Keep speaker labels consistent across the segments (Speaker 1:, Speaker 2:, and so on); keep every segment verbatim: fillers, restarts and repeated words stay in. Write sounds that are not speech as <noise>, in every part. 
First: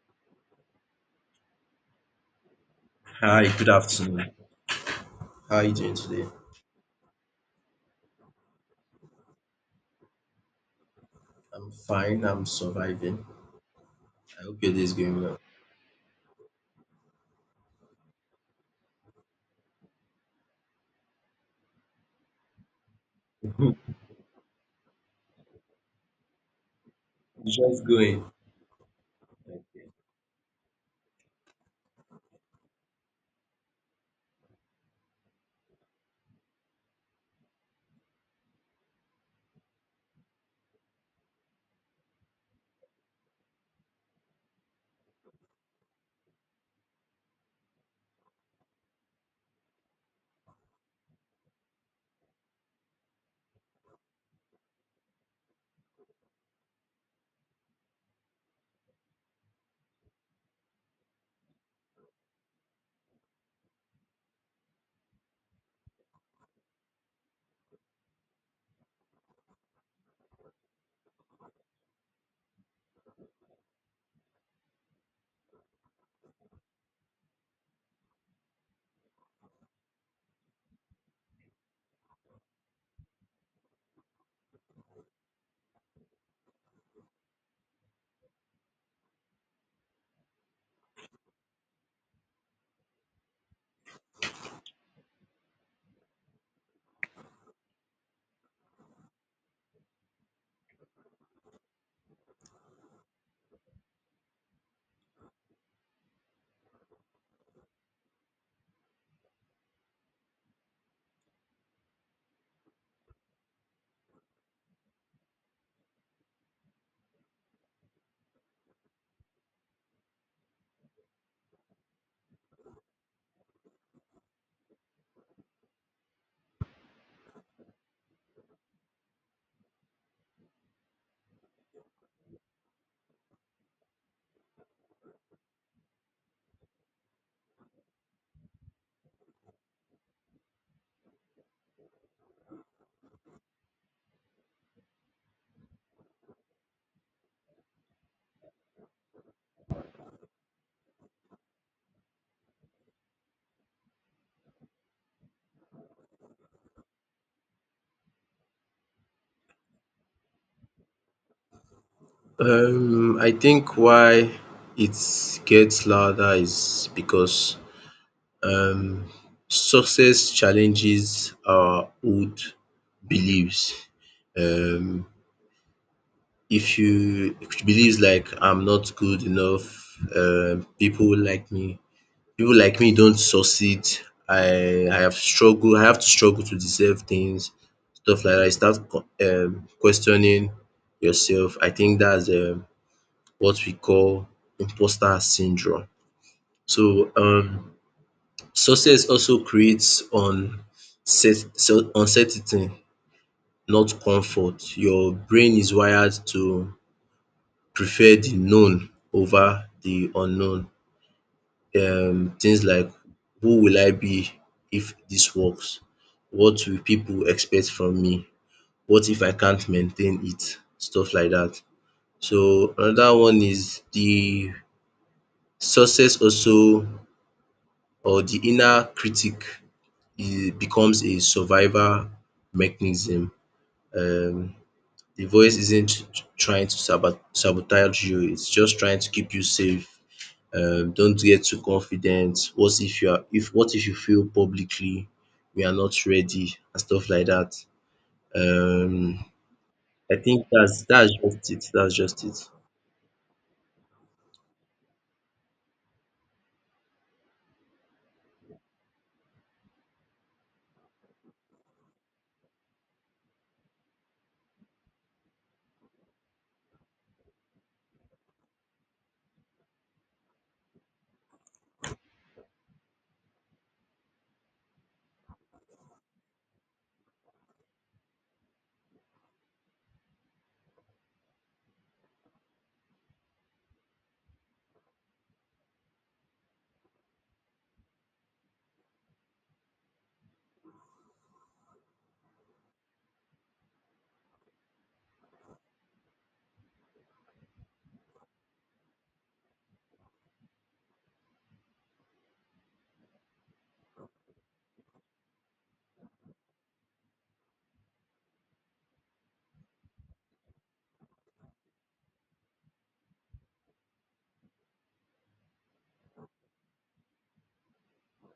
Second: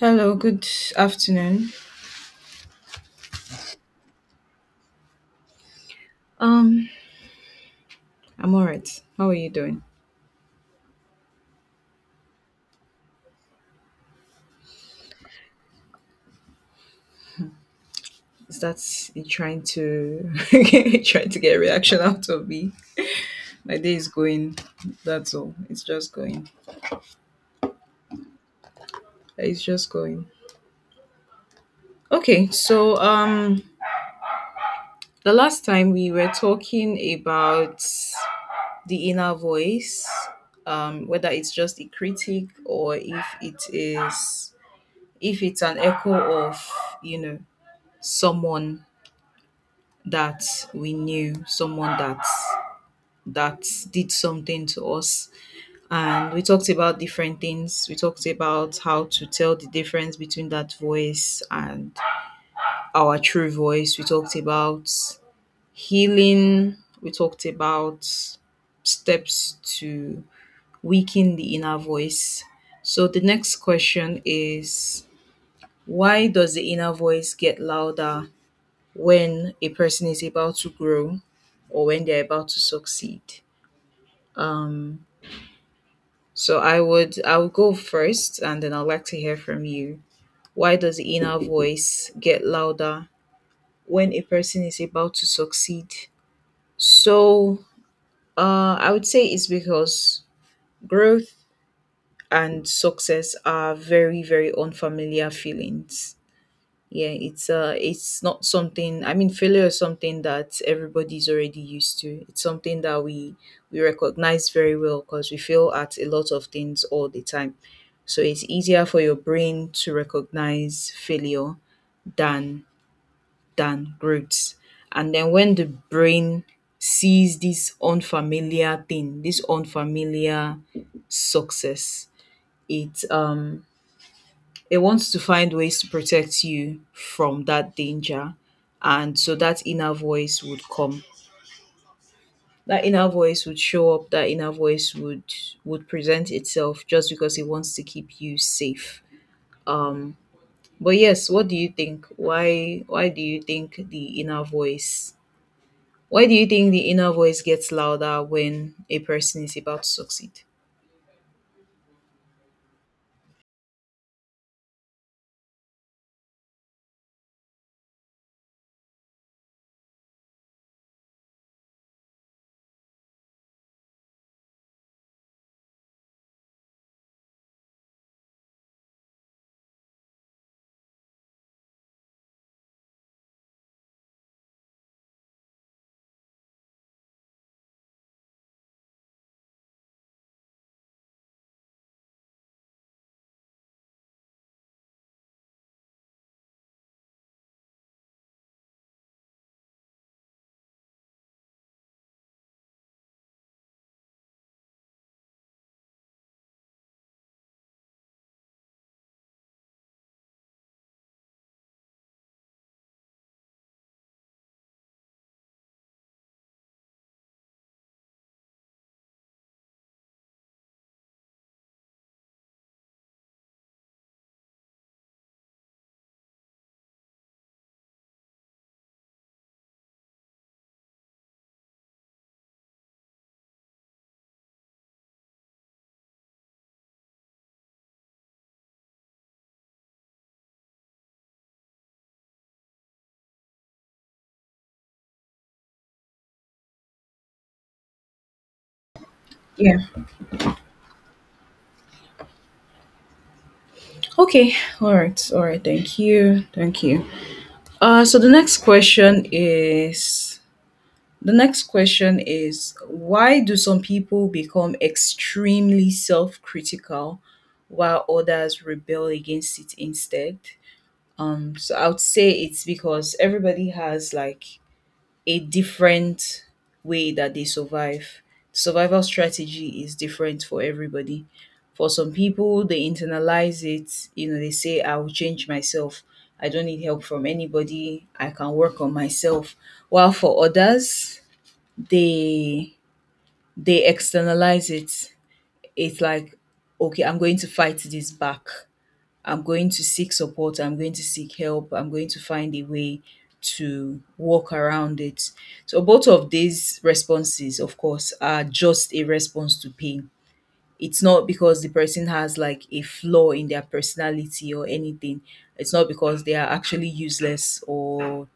Speaker 1: Hello, good afternoon.
Speaker 2: Hi, good afternoon. How are you doing today?
Speaker 1: Um, I'm alright. How are you doing?
Speaker 2: I'm fine. I'm surviving. I hope your day is going well.
Speaker 1: Is that you trying to <laughs> trying to get a reaction out of me? My
Speaker 2: <laughs>
Speaker 1: day is going. That's all. It's just going.
Speaker 2: Just going.
Speaker 1: It's just going. Okay, so um the last time we were talking about the inner voice, um, whether it's just a critic or if it is if it's an echo of, you know, someone that we knew, someone that that did something to us. And we talked about different things. We talked about how to tell the difference between that voice and our true voice. We talked about healing. We talked about steps to weaken the inner voice. So the next question is, why does the inner voice get louder when a person is about to grow or when they're about to succeed? Um, so I would I would go first, and then I'd like to hear from you. Why does the inner voice get louder when a person is about to succeed? So uh, I would say it's because growth and success are very very unfamiliar feelings. Yeah, it's uh it's not something. I mean, failure is something that everybody's already used to. It's something that we we recognize very well because we fail at a lot of things all the time. So it's easier for your brain to recognize failure than than growth. And then when the brain sees this unfamiliar thing, this unfamiliar success, it um it wants to find ways to protect you from that danger. And so that inner voice would come. That inner voice would show up, that inner voice would would present itself just because it wants to keep you safe. Um but yes, what do you think? Why why do you think the inner voice why do you think the inner voice gets louder when a person is about to succeed?
Speaker 2: Um, I think why it gets louder is because um, success challenges our old beliefs. Um, if you if you believes like I'm not good enough, um, people like me People like me don't succeed. I I have struggled. I have to struggle to deserve things, stuff like that. You start co- um questioning yourself. I think that's um what we call imposter syndrome. So um success also creates on so- uncertainty, not comfort. Your brain is wired to prefer the known over the unknown. Um things like who will I be if this works? What will people expect from me? What if I can't maintain it? Stuff like that. So another one is the success also or the inner critic e becomes a survival mechanism. Um the voice isn't trying to sabo sabotage you, it's just trying to keep you safe, um don't get too confident, what if you are if what if you fail publicly. We are not ready and stuff like that. Um
Speaker 1: Yeah.
Speaker 2: I think that's that's just it, that's just it.
Speaker 1: Okay. All right. All right. Thank you. Thank you. Uh, so the next question is, the next question is, why do some people become extremely self critical while others rebel against it instead? Um, so I would say it's because everybody has like a different way that they survive. Survival strategy is different for everybody. For some people, they internalize it, you know, they say, I will change myself. I don't need help from anybody. I can work on myself. While for others, they they externalize it. It's like, okay, I'm going to fight this back. I'm going to seek support. I'm going to seek help. I'm going to find a way to walk around it. So both of these responses, of course, are just a response to pain. It's not because the person has like a flaw in their personality or anything. It's not because they are actually useless or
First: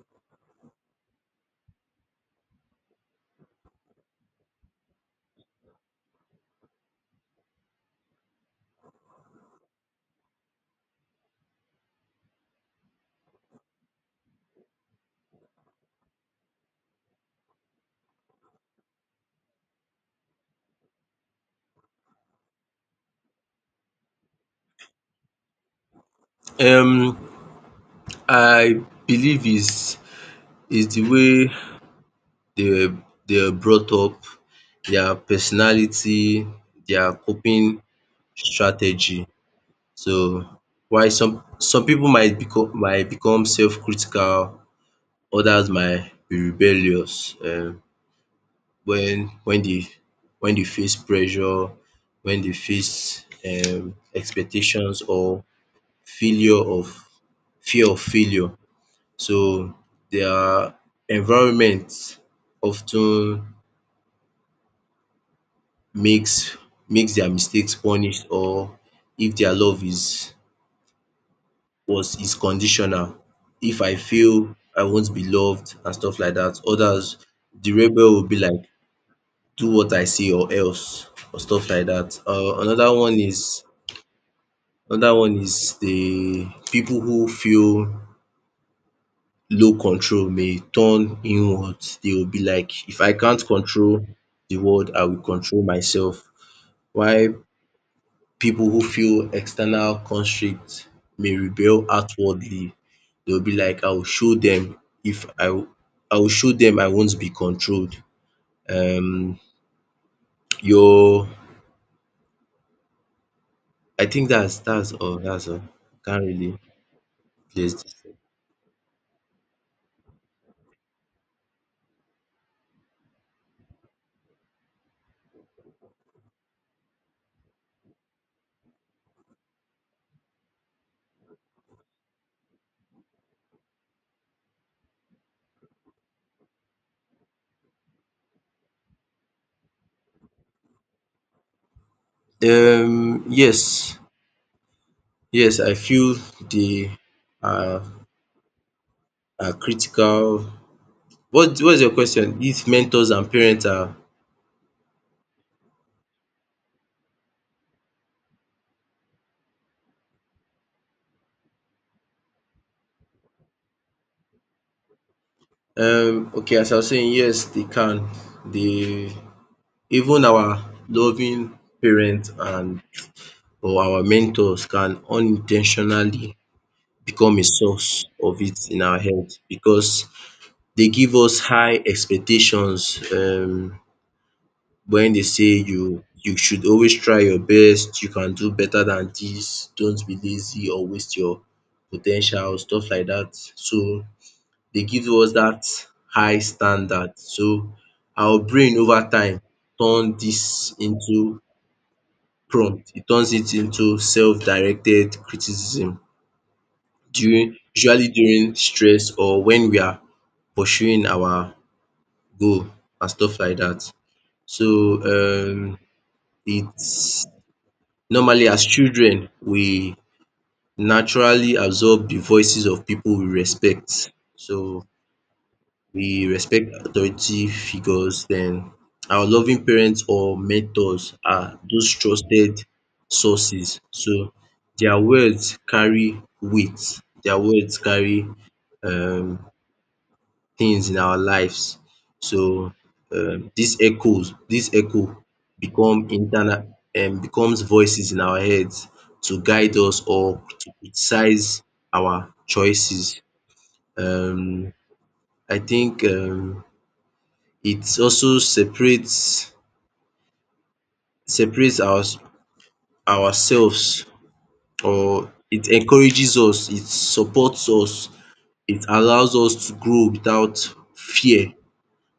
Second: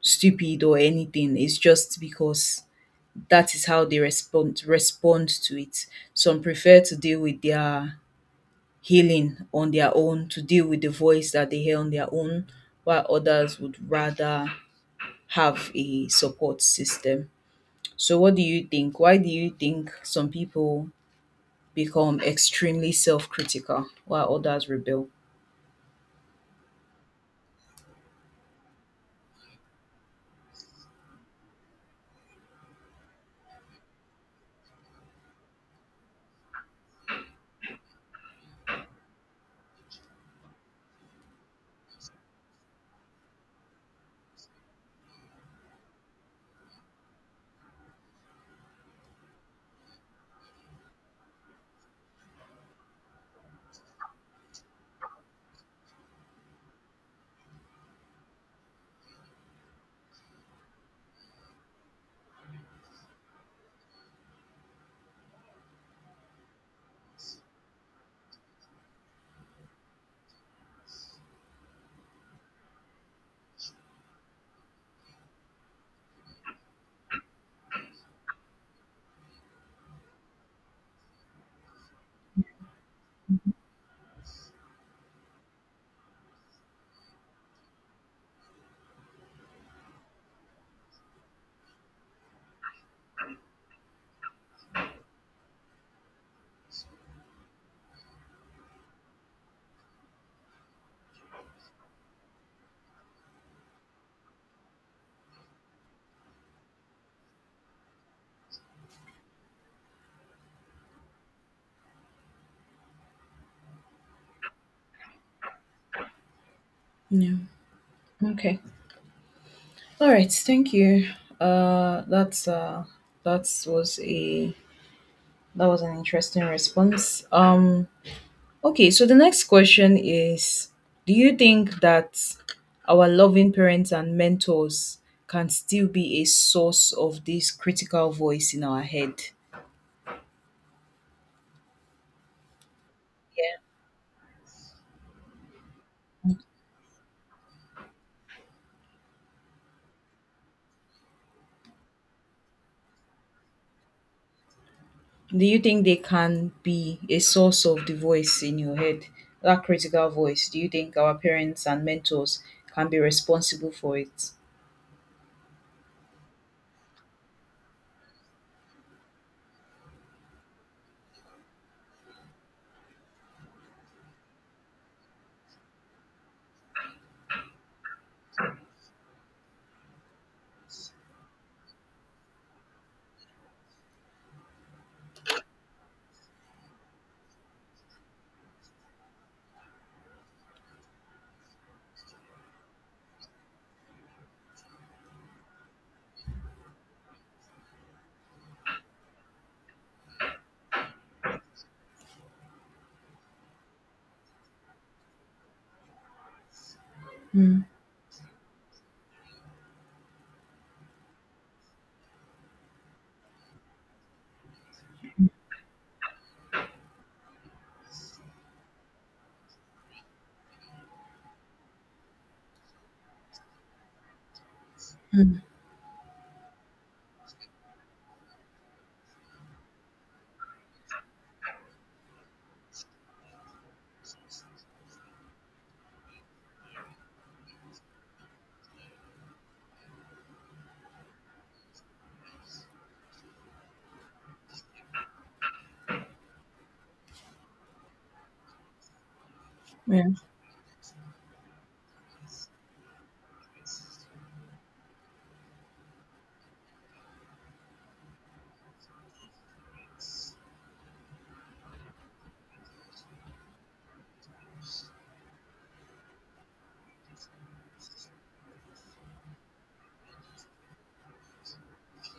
Speaker 1: stupid or anything. It's just because that is how they respond respond to it. Some prefer to deal with their healing on their own, to deal with the voice that they hear on their own, while others would rather have a support system. So what do you think? Why do you think some people become extremely self-critical while others rebel?
Speaker 2: Um I believe is is the way they were they were brought up, their personality, their coping strategy. So why some some people might become might become self critical, others might be rebellious um when when they when they face pressure, when they face um expectations or failure of fear of failure. So their environment often makes makes their mistakes punished or if their love is was is conditional. If I fail, I won't be loved and stuff like that. Others, the rebel will be like do what I say or else or stuff like that. um Another one is Another one is the people who feel low control may turn inwards. They will be like, if I can't control the world, I will control myself. While people who feel external constrict may rebel outwardly. They will be like, I will show them. If I w- I will show them I won't be controlled. Um, your I think that's that's all. That's all. Can't really
Speaker 1: Yeah.
Speaker 2: place
Speaker 1: Okay. All right. Thank you. Uh, that's uh, that was a that was an interesting response. Um, Okay, so the next question is, do you think that our loving parents and mentors can still be a source of this critical voice in our head?
Speaker 2: this. Um,
Speaker 1: Yeah.
Speaker 2: yes. Yes, I feel they are are critical. What what's your question? If mentors and parents are
Speaker 1: Do you think they can be a source of the voice in your head, that critical voice? Do you think our parents and mentors can be responsible for it?
Speaker 2: um okay, as I was saying, yes, they can. They even our loving parents and or our mentors can unintentionally become a source of it in our head because they give us high expectations. Um when they say you you should always try your best, you can do better than this. Don't be lazy or waste your po ten tial, stuff like that. So they give us that high standard. So our brain over time turn this into prompt. It turns it into self-directed criticism during
Speaker 1: Mm-hmm.
Speaker 2: usually during stress or when we are pursuing our goal and stuff like that. So um it's Normally as children we naturally absorb the voices of people we respect. So we respect authority figures. Then our loving parents or mentors are those trusted sources. So their words carry weight. Their words carry um things in our lives. So um dis echoes This echo become internal um becomes voices in our heads to guide us
Speaker 1: Yeah.
Speaker 2: or to criticize our choices. Um I think um it also separates separates our ourselves or it encourages us, it supports us, it allows us to grow without fear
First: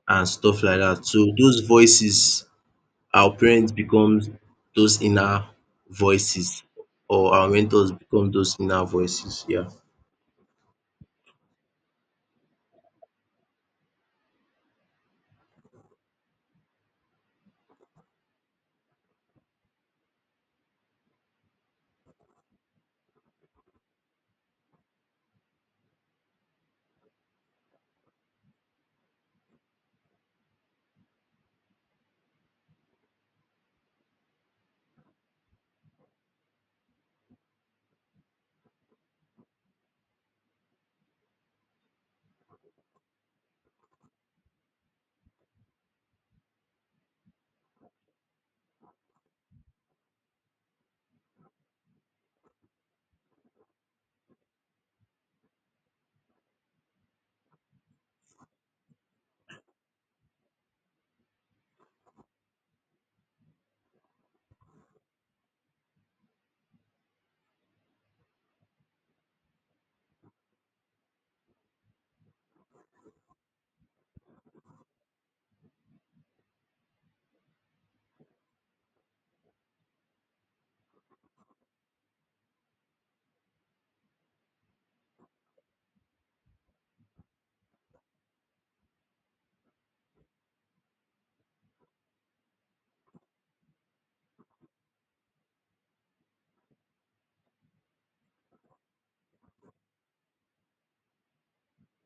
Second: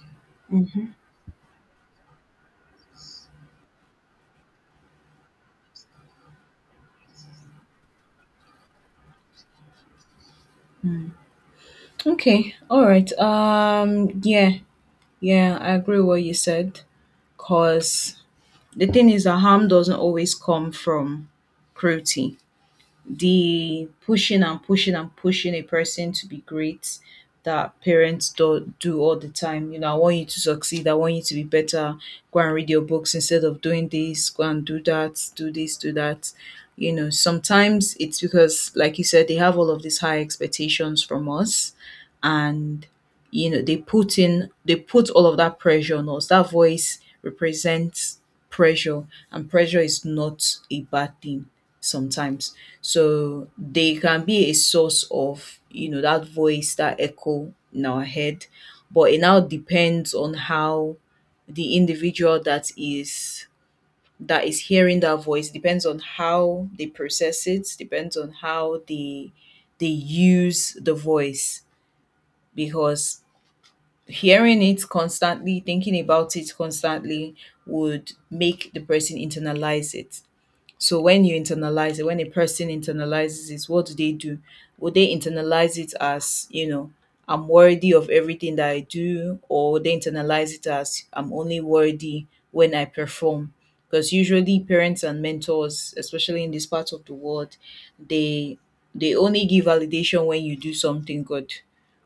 Speaker 2: and stuff like
Speaker 1: Mm-hmm.
Speaker 2: that. So those voices our parents becomes those inner voices or our mentors become those inner voices. Yeah.
Speaker 1: Okay, all right. Um, yeah, yeah, I agree with what you said. Cause the thing is that harm doesn't always come from cruelty, the pushing and pushing and pushing a person to be great that parents do, do all the time. You know, I want you to succeed. I want you to be better. Go and read your books instead of doing this. Go and do that. Do this, do that. You know, sometimes it's because, like you said, they have all of these high expectations from us. And, you know, they put in, they put all of that pressure on us. That voice represents pressure, and pressure is not a bad thing sometimes. So they can be a source of, you know, that voice, that echo in our head. But it now depends on how the individual that is that is hearing that voice, depends on how they process it, depends on how they they use the voice, because hearing it constantly, thinking about it constantly would make the person internalize it. So when you internalize it, when a person internalizes it, what do they do? Would they internalize it as, you know, I'm worthy of everything that I do, or would they internalize it as, I'm only worthy when I perform? Because usually parents and mentors, especially in this part of the world, they they only give validation when you do something good.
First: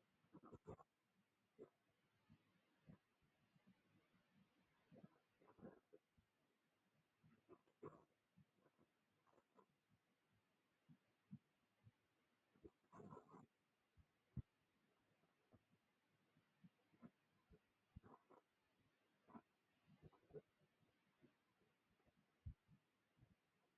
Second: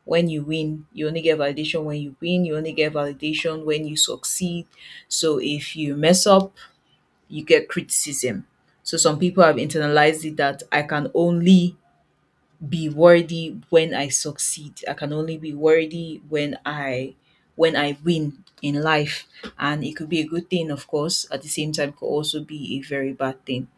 Speaker 1: When you win, you only get validation when you win, you only get validation when you succeed. So if you mess up, you get criticism. So some people have internalized it that I can only be worthy when I succeed. I can only be worthy when I when I win in life. And it could be a good thing, of course. At the same time, it could also be a very bad thing.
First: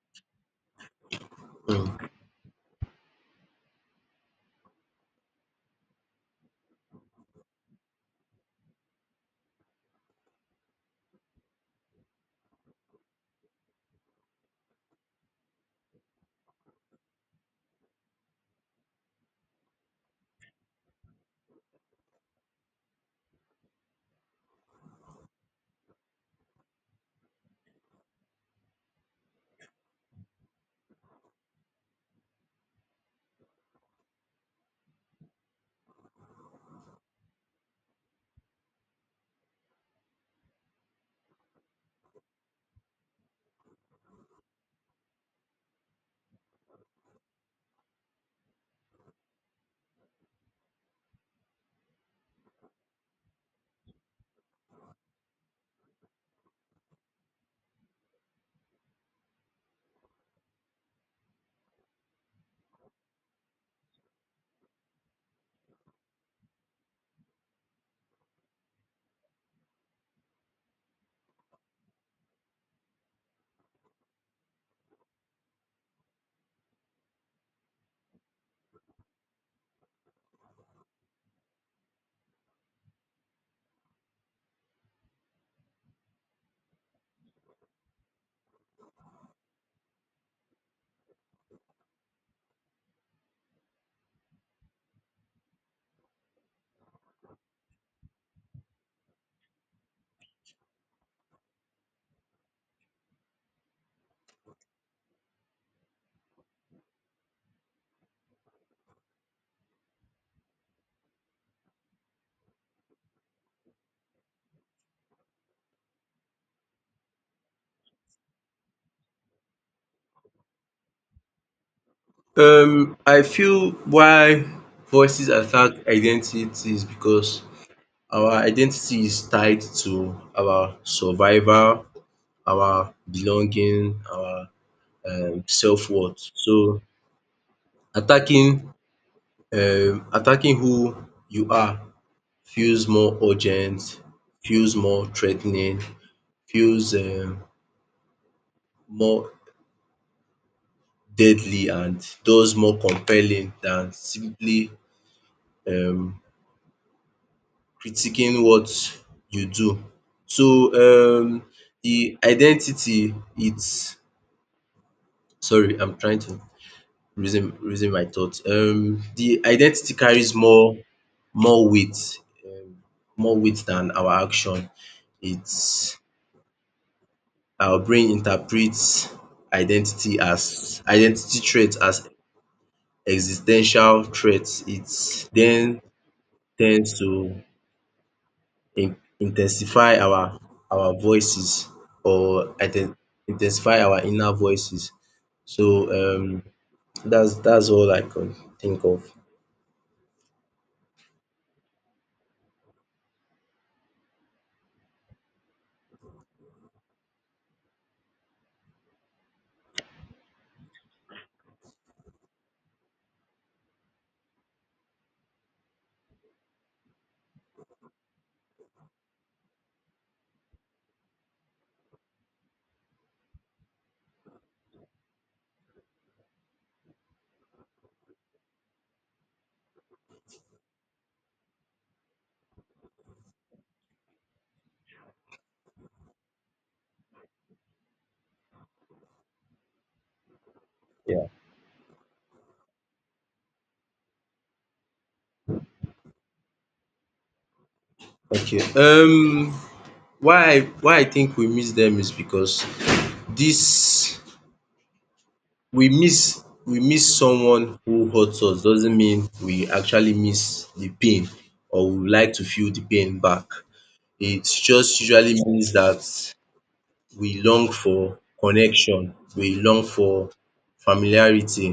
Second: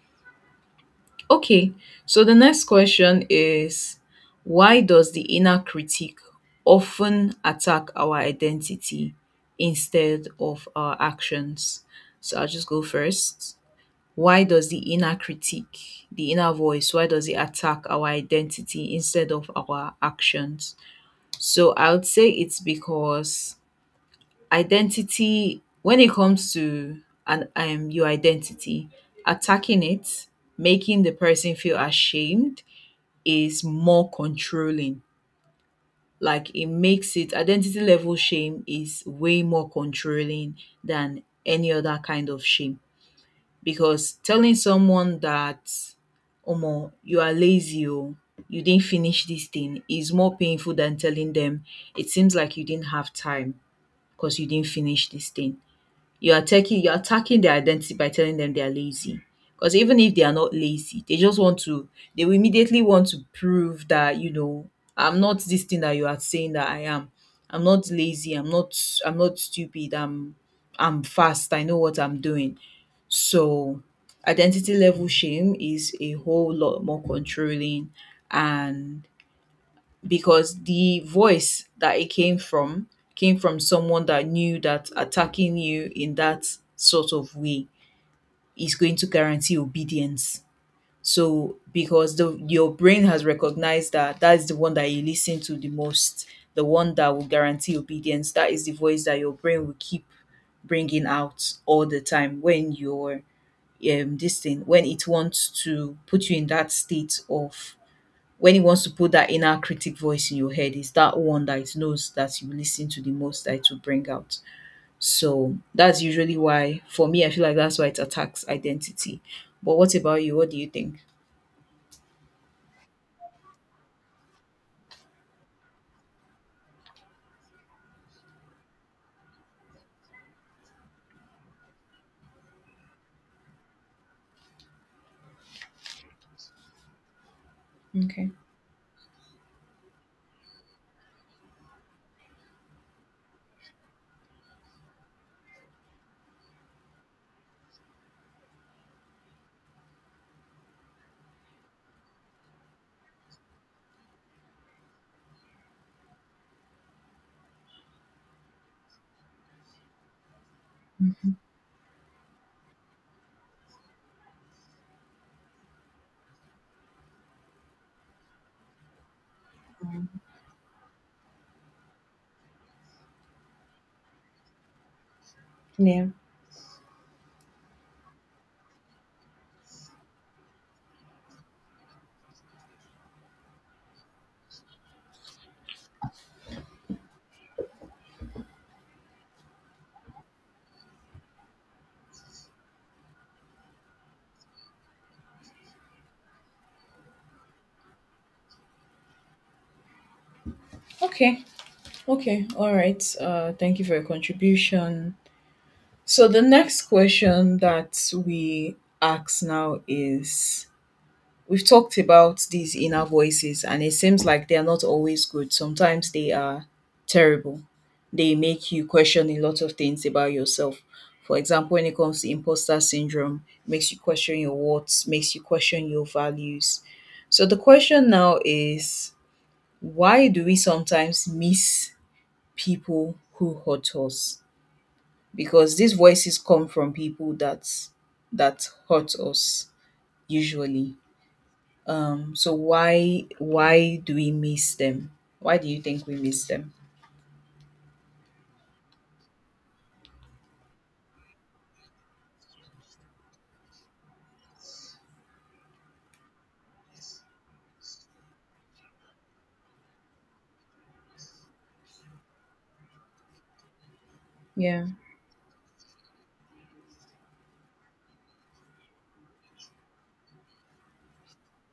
Speaker 1: Okay,
Speaker 2: Mm.
Speaker 1: so the next question is, why does the inner critic often attack our identity instead of our actions? So I'll just go first. Why does the inner critique, the inner voice, why does it attack our identity instead of our actions? So I would say it's because identity, when it comes to an um, your identity, attacking it, making the person feel ashamed, is more controlling. Like it makes it identity level shame is way more controlling than any other kind of shame, because telling someone that omo you are lazy oh you didn't finish this thing is more painful than telling them it seems like you didn't have time because you didn't finish this thing. You are taking you're attacking their identity by telling them they are lazy, because even if they are not lazy they just want to they will immediately want to prove that, you know I'm not this thing that you are saying that I am. I'm not lazy, i'm not I'm not stupid, i'm I'm fast, I know what I'm doing. So identity level shame is a whole lot more controlling, and because the voice that it came from came from someone that knew that attacking you in that sort of way is going to guarantee obedience. So because the your brain has recognized that that is the one that you listen to the most, the one that will guarantee obedience, that is the voice that your brain will keep bringing out all the time when you're um this thing, when it wants to put you in that state of when it wants to put that inner critic voice in your head, is that one that it knows that you listen to the most that it will bring out. So that's usually why, for me, I feel like that's why it attacks identity. But what about you? What do you think?
Speaker 2: Um, I feel why voices attack identity is because our identity is tied to our survival, our belonging, our um self-worth. So
Speaker 1: Okay.
Speaker 2: attacking um attacking who you are feels more urgent, feels more threatening, feels um more deadly and thus more compelling than simply um critiquing what you do. So
Speaker 1: Mhm.
Speaker 2: um the identity it's sorry, I'm trying to reason reason my thoughts. Um the identity carries more more weight, um more weight than our action. It's
Speaker 1: Yeah.
Speaker 2: our brain interprets identity as identity threat as existential ten tial. It then tends to in in our our voices or iden identify our inner voices. So um that's dats all I can think of.
Speaker 1: Okay. Okay. All right. Uh, thank you for your contribution. So the next question that we ask now is, we've talked about these inner voices, and it seems like they are not always good. Sometimes they are terrible. They make you question a lot of things about yourself. For example, when it comes to imposter syndrome, makes you question your worth, makes you question your values. So the question now is, why do we sometimes miss people who hurt us? Because these voices come from people that that hurt us usually.
Speaker 2: Yeah.
Speaker 1: Um, so why why do we miss them? Why do you think we miss them?
Speaker 2: Okay. Um why I why I think we miss them is because this we miss we miss someone who hurts us doesn't mean we actually miss the pain or we would like to feel the pain back. It
Speaker 1: Yeah.
Speaker 2: just usually means that we long for connection, we long for familiarity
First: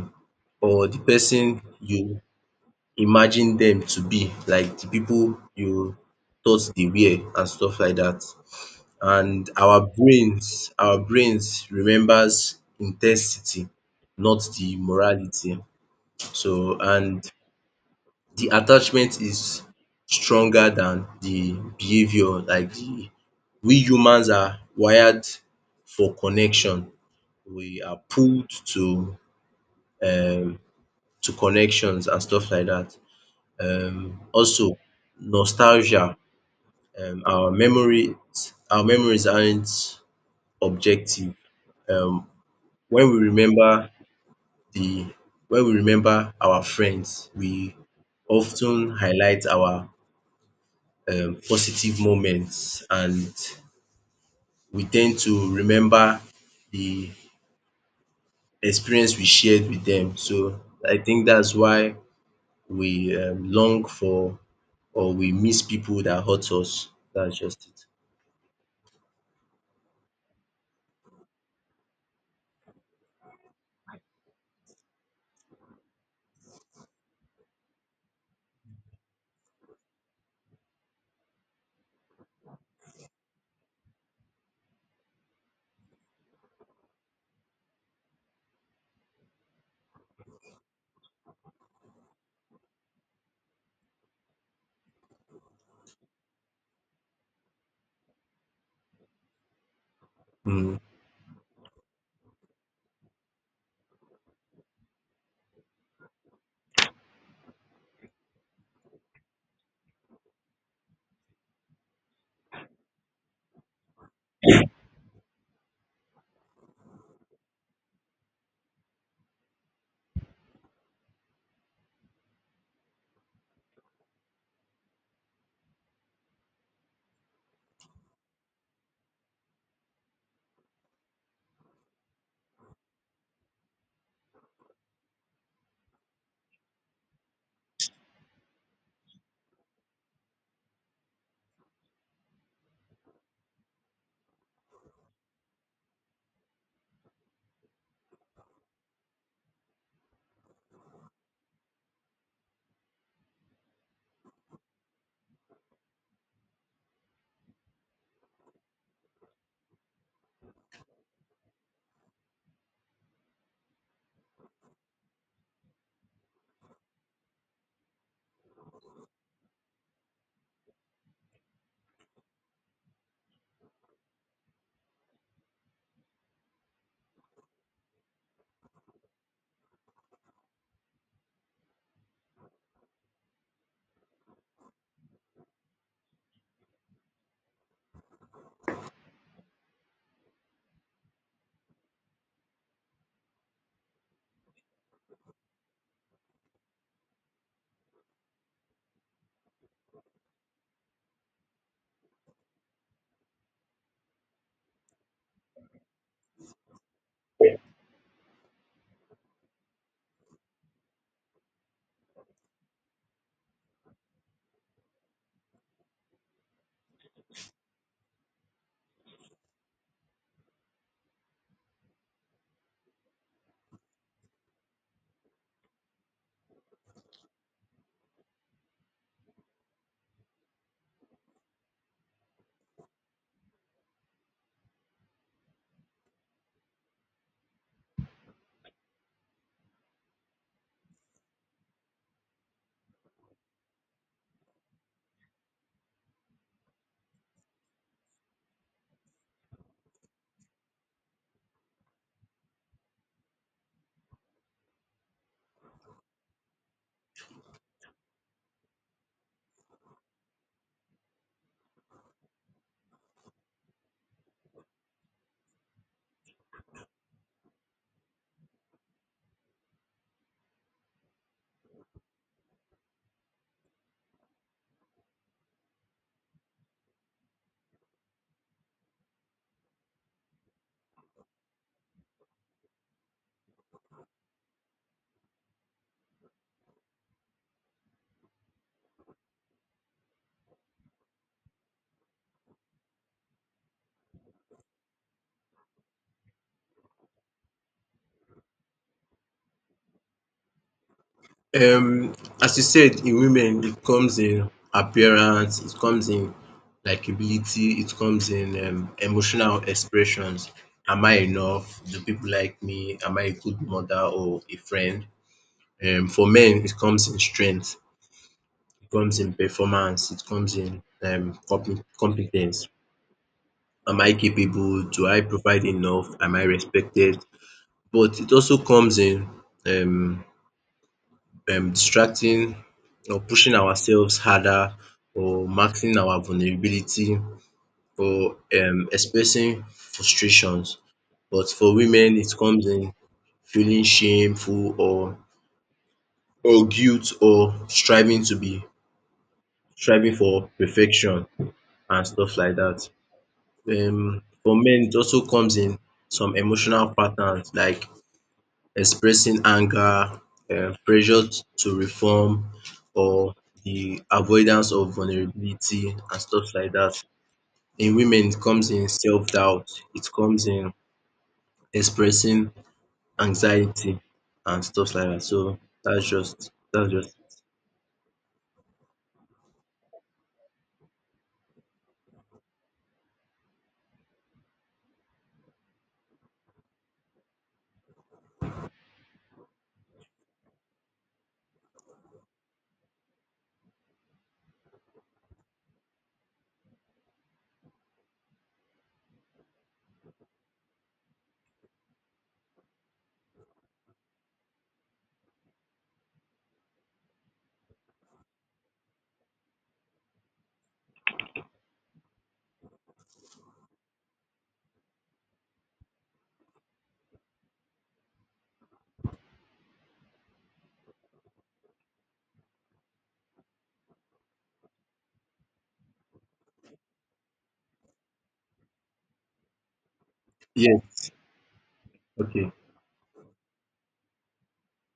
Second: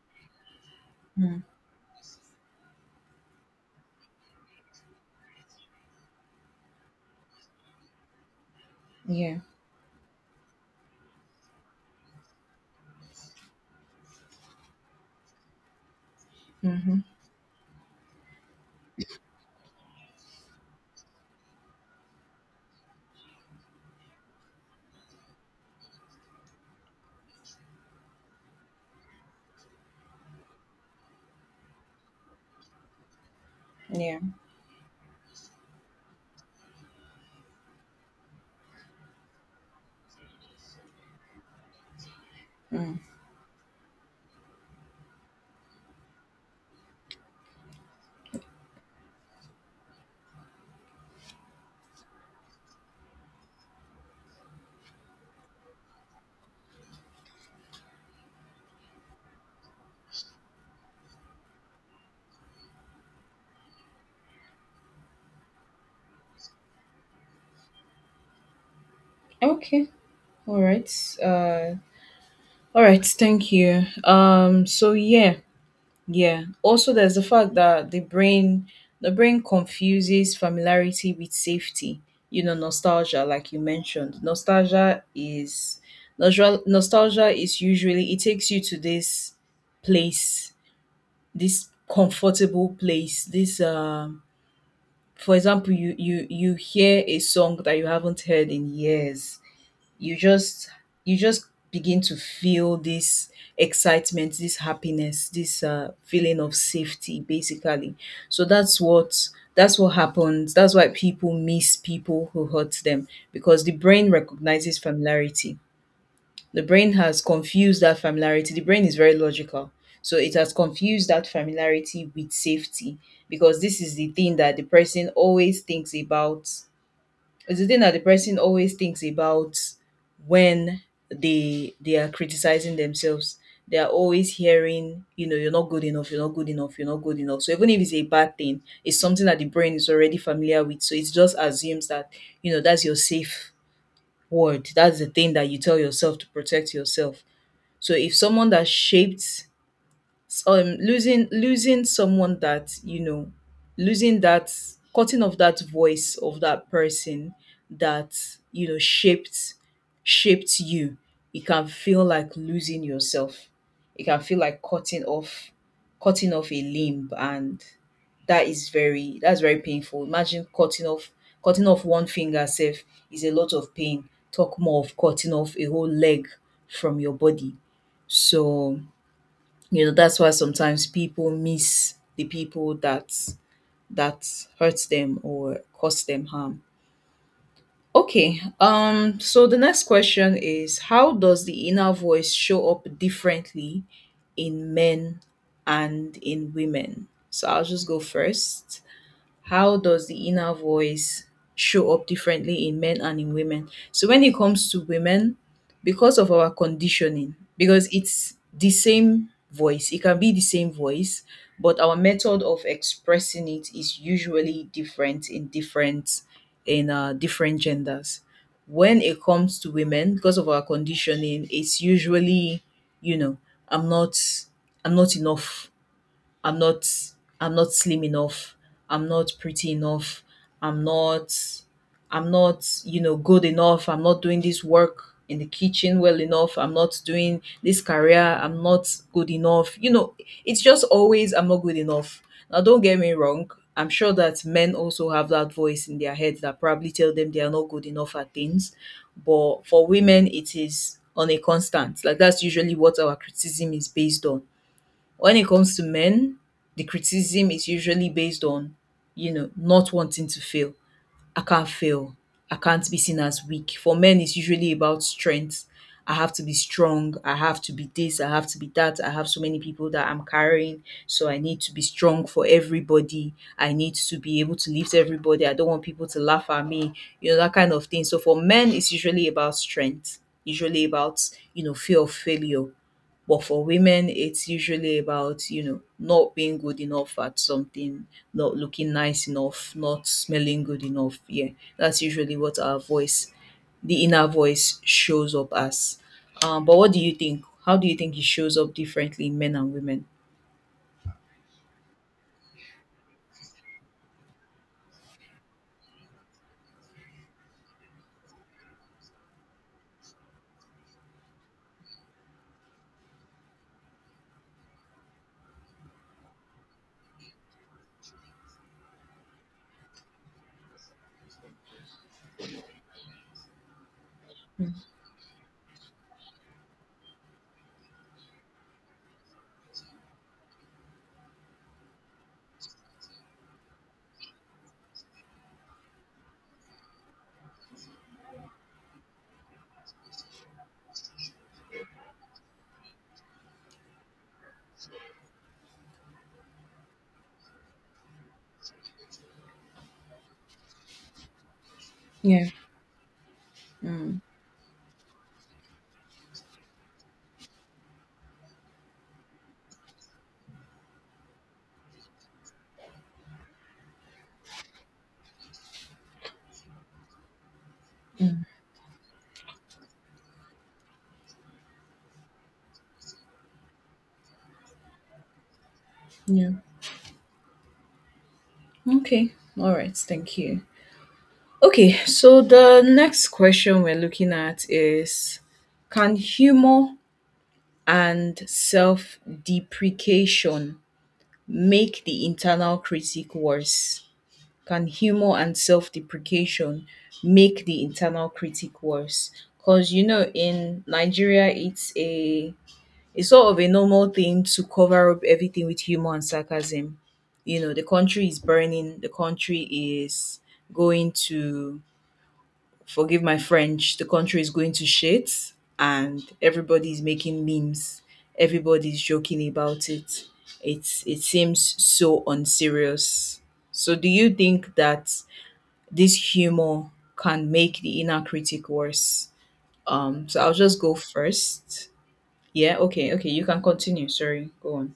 Speaker 2: or the
Speaker 1: Mm.
Speaker 2: person you imagine them to be, like the people you thought they were and stuff like that.
Speaker 1: Yeah.
Speaker 2: And our brains, our brains remembers intensity, not the morality. So
Speaker 1: Mm-hmm.
Speaker 2: and the attachment is stronger than the behaviour, like the we humans are wired for connection. We are pulled to um to connections and stuff like that.
Speaker 1: Yeah.
Speaker 2: Um also nostalgia, um our memory our memories aren't objective. Um
Speaker 1: Mm.
Speaker 2: when we remember the when we remember our friends, we often highlight our um positive moments and we tend to remember the experience we shared with them. So I think that's why we um, long for or we miss people that hurt us. That's just it.
Speaker 1: Okay. All right. Uh, all right. Thank you. Um. So yeah. Yeah. Also, there's the fact that the brain the brain confuses familiarity with safety. You know, nostalgia, like you mentioned. Nostalgia is nostalgia. Nostalgia is usually it takes you to this place, this comfortable place, this um for example, you you you hear a song that you haven't heard in years. You just
Speaker 2: Mm.
Speaker 1: you just begin to feel this excitement, this happiness, this uh feeling of safety basically. So that's what that's what happens. That's why people miss people who hurt them, because the brain recognizes familiarity, the brain has confused that familiarity. The brain is very logical. So it has confused that familiarity with safety because this is the thing that the person always thinks about. It's the thing that the person always thinks about when they they are criticizing themselves. They are always hearing, you know, you're not good enough, you're not good enough, you're not good enough. So even if it's a bad thing, it's something that the brain is already familiar with. So it just assumes that, you know, that's your safe word. That's the thing that you tell yourself to protect yourself so if someone that shaped so, um, losing losing someone that you know, losing that cutting off that voice of that person that you know shaped shaped you. It can feel like losing yourself. It can feel like cutting off cutting off a limb and that is very that's very painful. Imagine cutting off cutting off one finger self is a lot of pain. Talk more of cutting off a whole leg from your body. So you know, that's why sometimes people miss the people that that hurts them or cause them harm. Okay, um, so the next question is how does the inner voice show up differently in men and in women? So I'll just go first. How does the inner voice show up differently in men and in women? So when it comes to women, because of our conditioning, because it's the same voice, it can be the same voice, but our method of expressing it is usually different in different in uh, different genders. When it comes to women, because of our conditioning, it's usually, you know, I'm not I'm not enough. I'm not I'm not slim enough. I'm not pretty enough. I'm not I'm not, you know, good enough. I'm not doing this work in the kitchen well enough. I'm not doing this career. I'm not good enough. You know, it's just always I'm not good enough. Now don't get me wrong. I'm sure that men also have that voice in their heads that probably tell them they are not good enough at things. But for women it is on a constant. Like that's usually what our criticism is based on. When it comes to men, the criticism is usually based on, you know, not wanting to fail. I can't fail. I can't be seen as weak. For men, it's usually about strength. I have to be strong. I have to be this. I have to be that. I have so many people that I'm carrying. So I need to be strong for everybody. I need to be able to lift everybody. I don't want people to laugh at me, you know, that kind of thing. So for men, it's usually about strength, usually about, you know, fear of failure. But for women, it's usually about, you know, not being good enough at something, not looking nice enough, not smelling good enough. Yeah, that's usually what our voice, the inner voice, shows up as. Um, but what do you think? How do you think it shows up differently in men and women?
Speaker 2: Um, as you said, in women, it comes in appearance, it comes in likability, it comes in um, emotional expressions. Am I enough? Do people like me? Am I a good mother or a friend? Um, for men, it comes in strength, it comes in performance, it comes in um, compe- competence. Am I capable? Do I provide enough? Am I respected? But it also comes in um um distracting or pushing ourselves harder or marking our vulnerability or um expressing frustrations. But for women it comes in feeling shameful or or guilt or striving to be striving for perfection and stuff
Speaker 1: Yeah.
Speaker 2: like that.
Speaker 1: Mm.
Speaker 2: um For men it also comes in some emotional patterns like expressing anger, um pressure t- to reform or the avoidance of vulnerability and stuff like that. In women it comes in self-doubt, it comes in expressing anxiety and stuff like that. So that's just
Speaker 1: Yeah.
Speaker 2: that's just
Speaker 1: Okay. All right. Thank you. Okay. So the next question we're looking at is, can humor and self deprecation make the internal critic worse? Can humor and self deprecation make the internal critic worse? Because, you know, in Nigeria, it's a it's sort of a normal thing to cover up everything with humor and sarcasm. You know, the country is burning, the country is going to, forgive my French, the country is going to shit and everybody's making memes. Everybody's joking about it. It's it seems so unserious. So do you think that this humor can make the inner critic worse? Um so I'll just go
Speaker 2: yes.
Speaker 1: first.
Speaker 2: Okay.
Speaker 1: Yeah, okay, okay, you can continue. Sorry, go on.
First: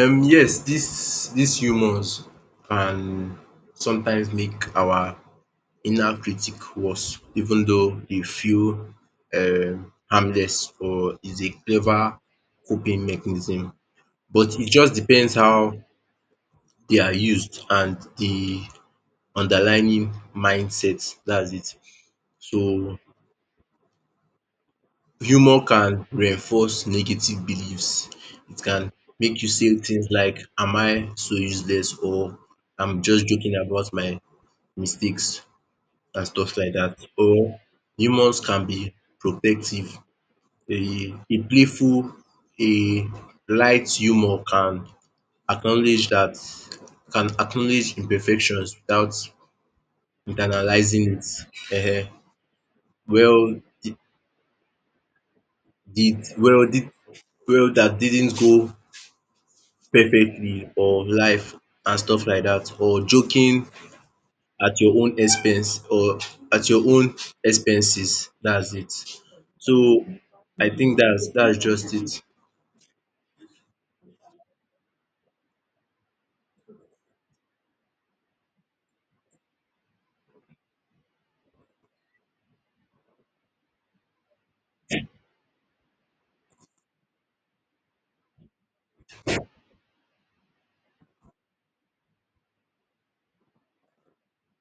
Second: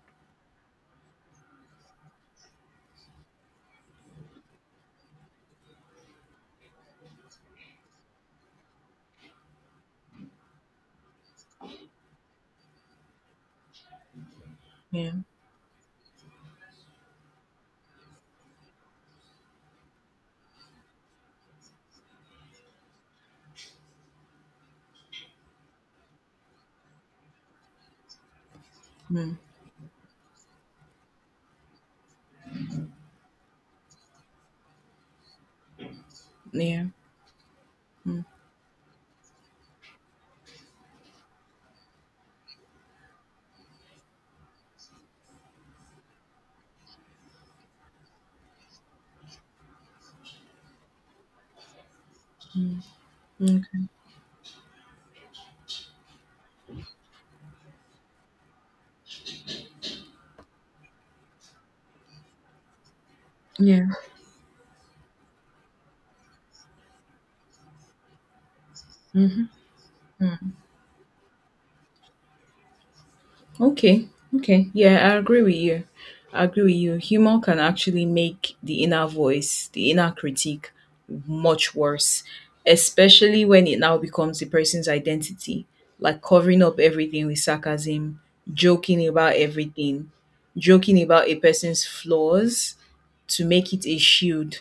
Speaker 2: Um yes, this these humors can sometimes make our inner critic was, even though they feel um, harmless or is a clever coping mechanism. But it just
Speaker 1: Yeah.
Speaker 2: depends how they are used and the underlying mindset. That's it. So humor can reinforce negative beliefs. It can
Speaker 1: Mm.
Speaker 2: make you say things like, am I so useless? Or I'm just joking about my mistakes and stuff like
Speaker 1: Yeah.
Speaker 2: that. Or humors can be protective, a a playful, a light humor can acknowledge that can acknowledge imperfections without internalizing it. Ehen. Well
Speaker 1: Okay.
Speaker 2: did did well did Well that didn't go perfectly or life and stuff like that or joking
Speaker 1: Yeah.
Speaker 2: at your own expense or at your own expenses. That's it. So I think that's that's just it.
Speaker 1: Okay, okay. Yeah, I agree with you. I agree with you. Humor can actually make the inner voice, the inner critique, much worse, especially when it now becomes the person's identity, like covering up everything with sarcasm, joking about everything, joking about a person's flaws to make it a shield.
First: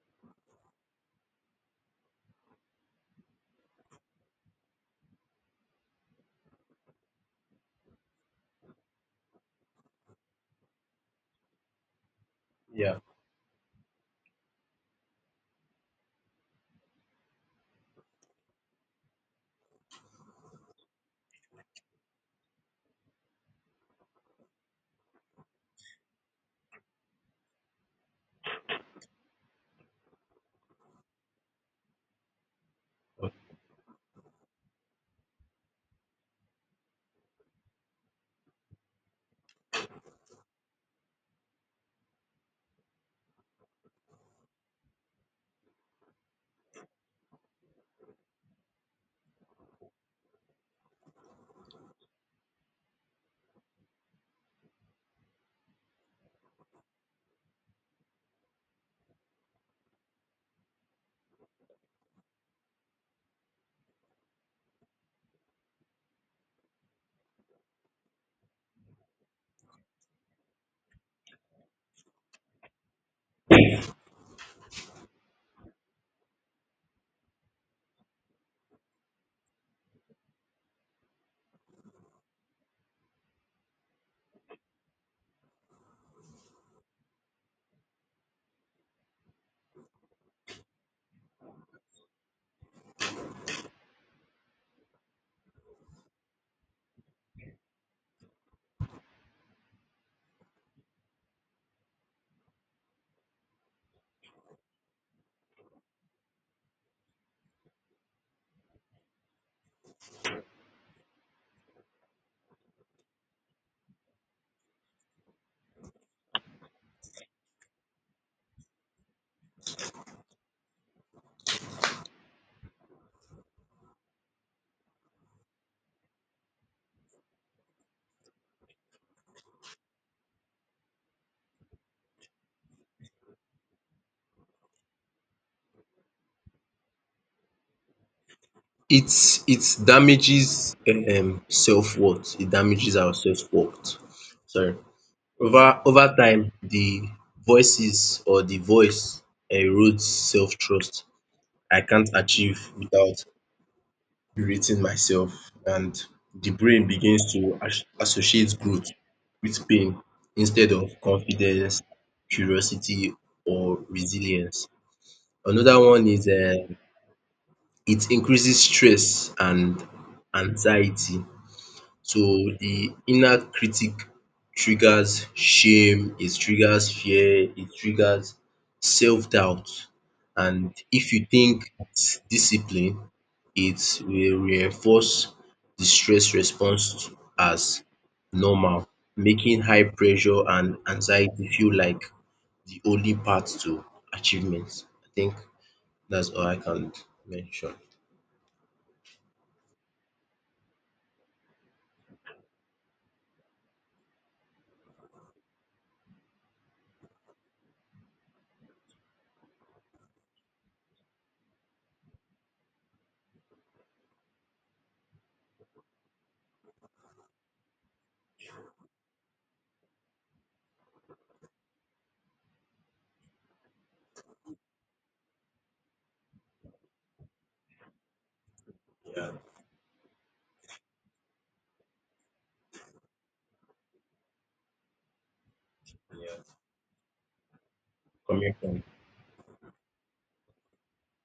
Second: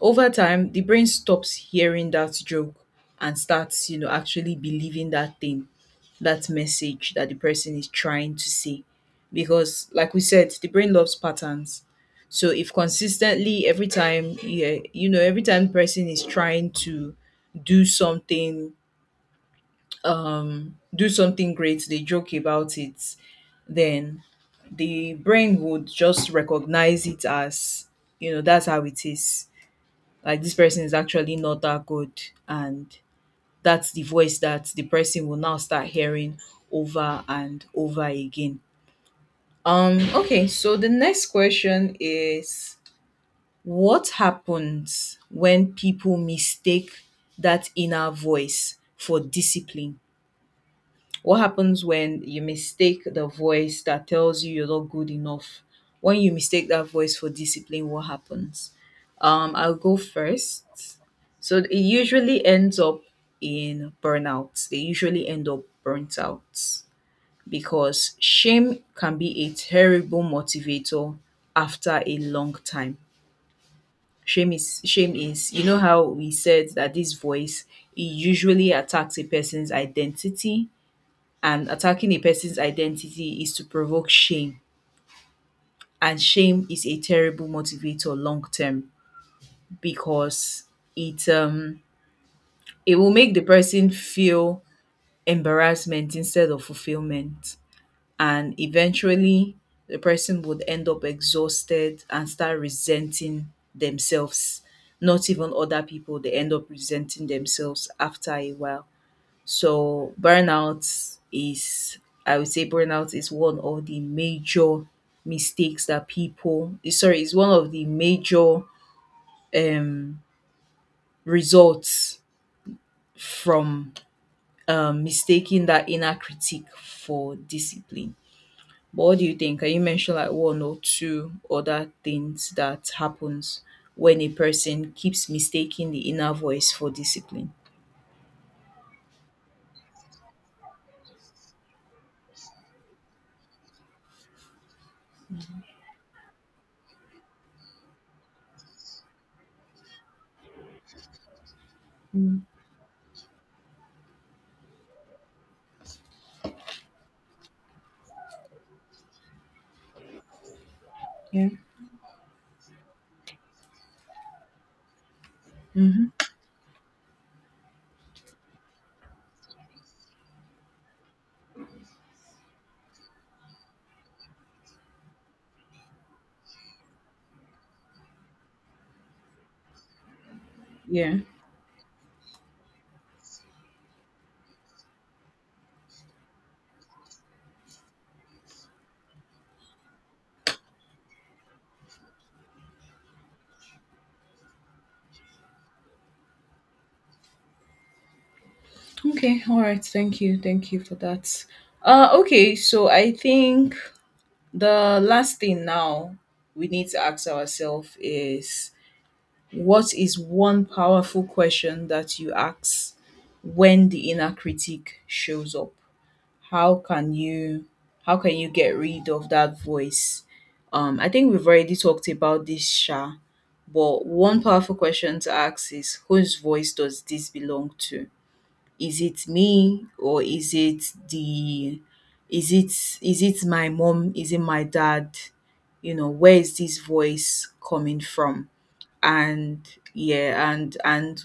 Speaker 1: Over time, the brain stops hearing that joke and starts, you know, actually believing that thing that message that the person is trying to say. Because, like we said, the brain loves patterns. So if
Speaker 2: Yeah.
Speaker 1: consistently every time, yeah, you know every time the person is trying to do something do something great, they joke about it, then the brain would just recognize it as, you know that's how it is. Like this person is actually not that good, and that's the voice that the person will now start hearing over and over again. Um, okay, so the next question is, what happens when people mistake that inner voice for discipline? What happens when you mistake the voice that tells you you're not good enough? When you mistake that voice for discipline, what happens? Um, I'll go first. So it usually ends up in burnout. They usually end up burnt out because shame can be a terrible motivator after a long time. Shame is shame is you know how we said that this voice it usually attacks a person's identity and attacking a person's identity is to provoke shame, and shame is a terrible motivator long term because it um it will make the person feel embarrassment instead of fulfillment, and eventually the person would end up exhausted and start resenting themselves, not even other people, they end up resenting themselves after a while. So burnout is, I would say burnout is one of the major mistakes that people eh, sorry, is one of the major um results from um, mistaking that inner critique for discipline. But what do you think? Can you mention like one or two other things that happens when a person keeps mistaking the inner voice for discipline?
Speaker 2: It it damages um self worth, it damages our self worth, sorry. Over over time the voices or the voice erodes self trust. I can't
Speaker 1: Mm,
Speaker 2: achieve without berating myself and the brain begins to as- associate growth with pain instead of
Speaker 1: yeah.
Speaker 2: confidence, curiosity or resilience. Another one
Speaker 1: Mm-hmm.
Speaker 2: is um it increases stress and anxiety. So the inner critic triggers shame, it triggers fear, it triggers self-doubt and if
Speaker 1: Yeah.
Speaker 2: you think it's discipline, it will reinforce the stress response as normal, making high pressure and anxiety feel like the only path to achievement. I think that's all I can mention.
Speaker 1: Okay. All right. Thank you. Thank you for that. Uh, okay. So I think the last thing now we need to ask ourselves is, what is one powerful question that you ask when the inner critic shows up? how can you how can you get rid of that voice? Um, I think we've already talked about this, Sha. But one powerful question to ask is, whose voice does this belong to? Is it
Speaker 2: Yeah,
Speaker 1: me, or is it the, is it is it my mom? Is it my dad? You know, where
Speaker 2: yeah.
Speaker 1: is this voice coming from?
Speaker 2: Coming from
Speaker 1: And yeah, and and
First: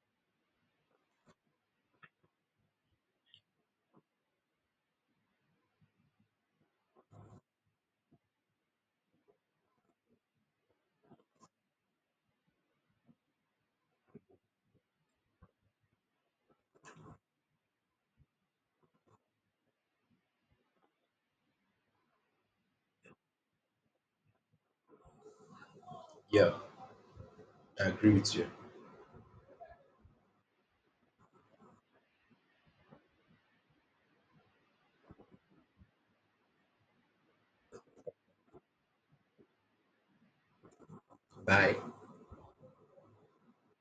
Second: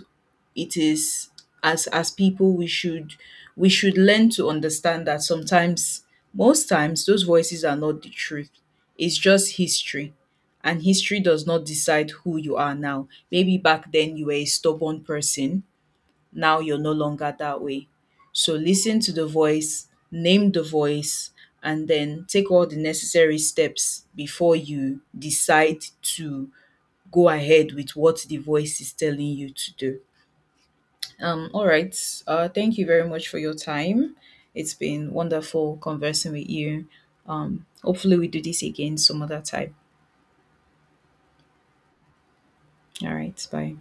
Speaker 1: it is, as as people we should, we should learn to understand that sometimes, most times, those voices are not the truth, it's just history, and history does not decide who you are now. Maybe back then you were a stubborn person, now you're no longer that way. So listen to the voice, name the voice, and then take all the necessary steps before you decide to
Speaker 2: yeah,
Speaker 1: go ahead
Speaker 2: I
Speaker 1: with
Speaker 2: agree
Speaker 1: what
Speaker 2: with
Speaker 1: the
Speaker 2: you.
Speaker 1: voice is telling you to do. Um, all right. Uh, thank you very much for your time. It's been wonderful conversing with you. Um, hopefully, we do this again some other time.
Speaker 2: Bye.
Speaker 1: All right. Bye.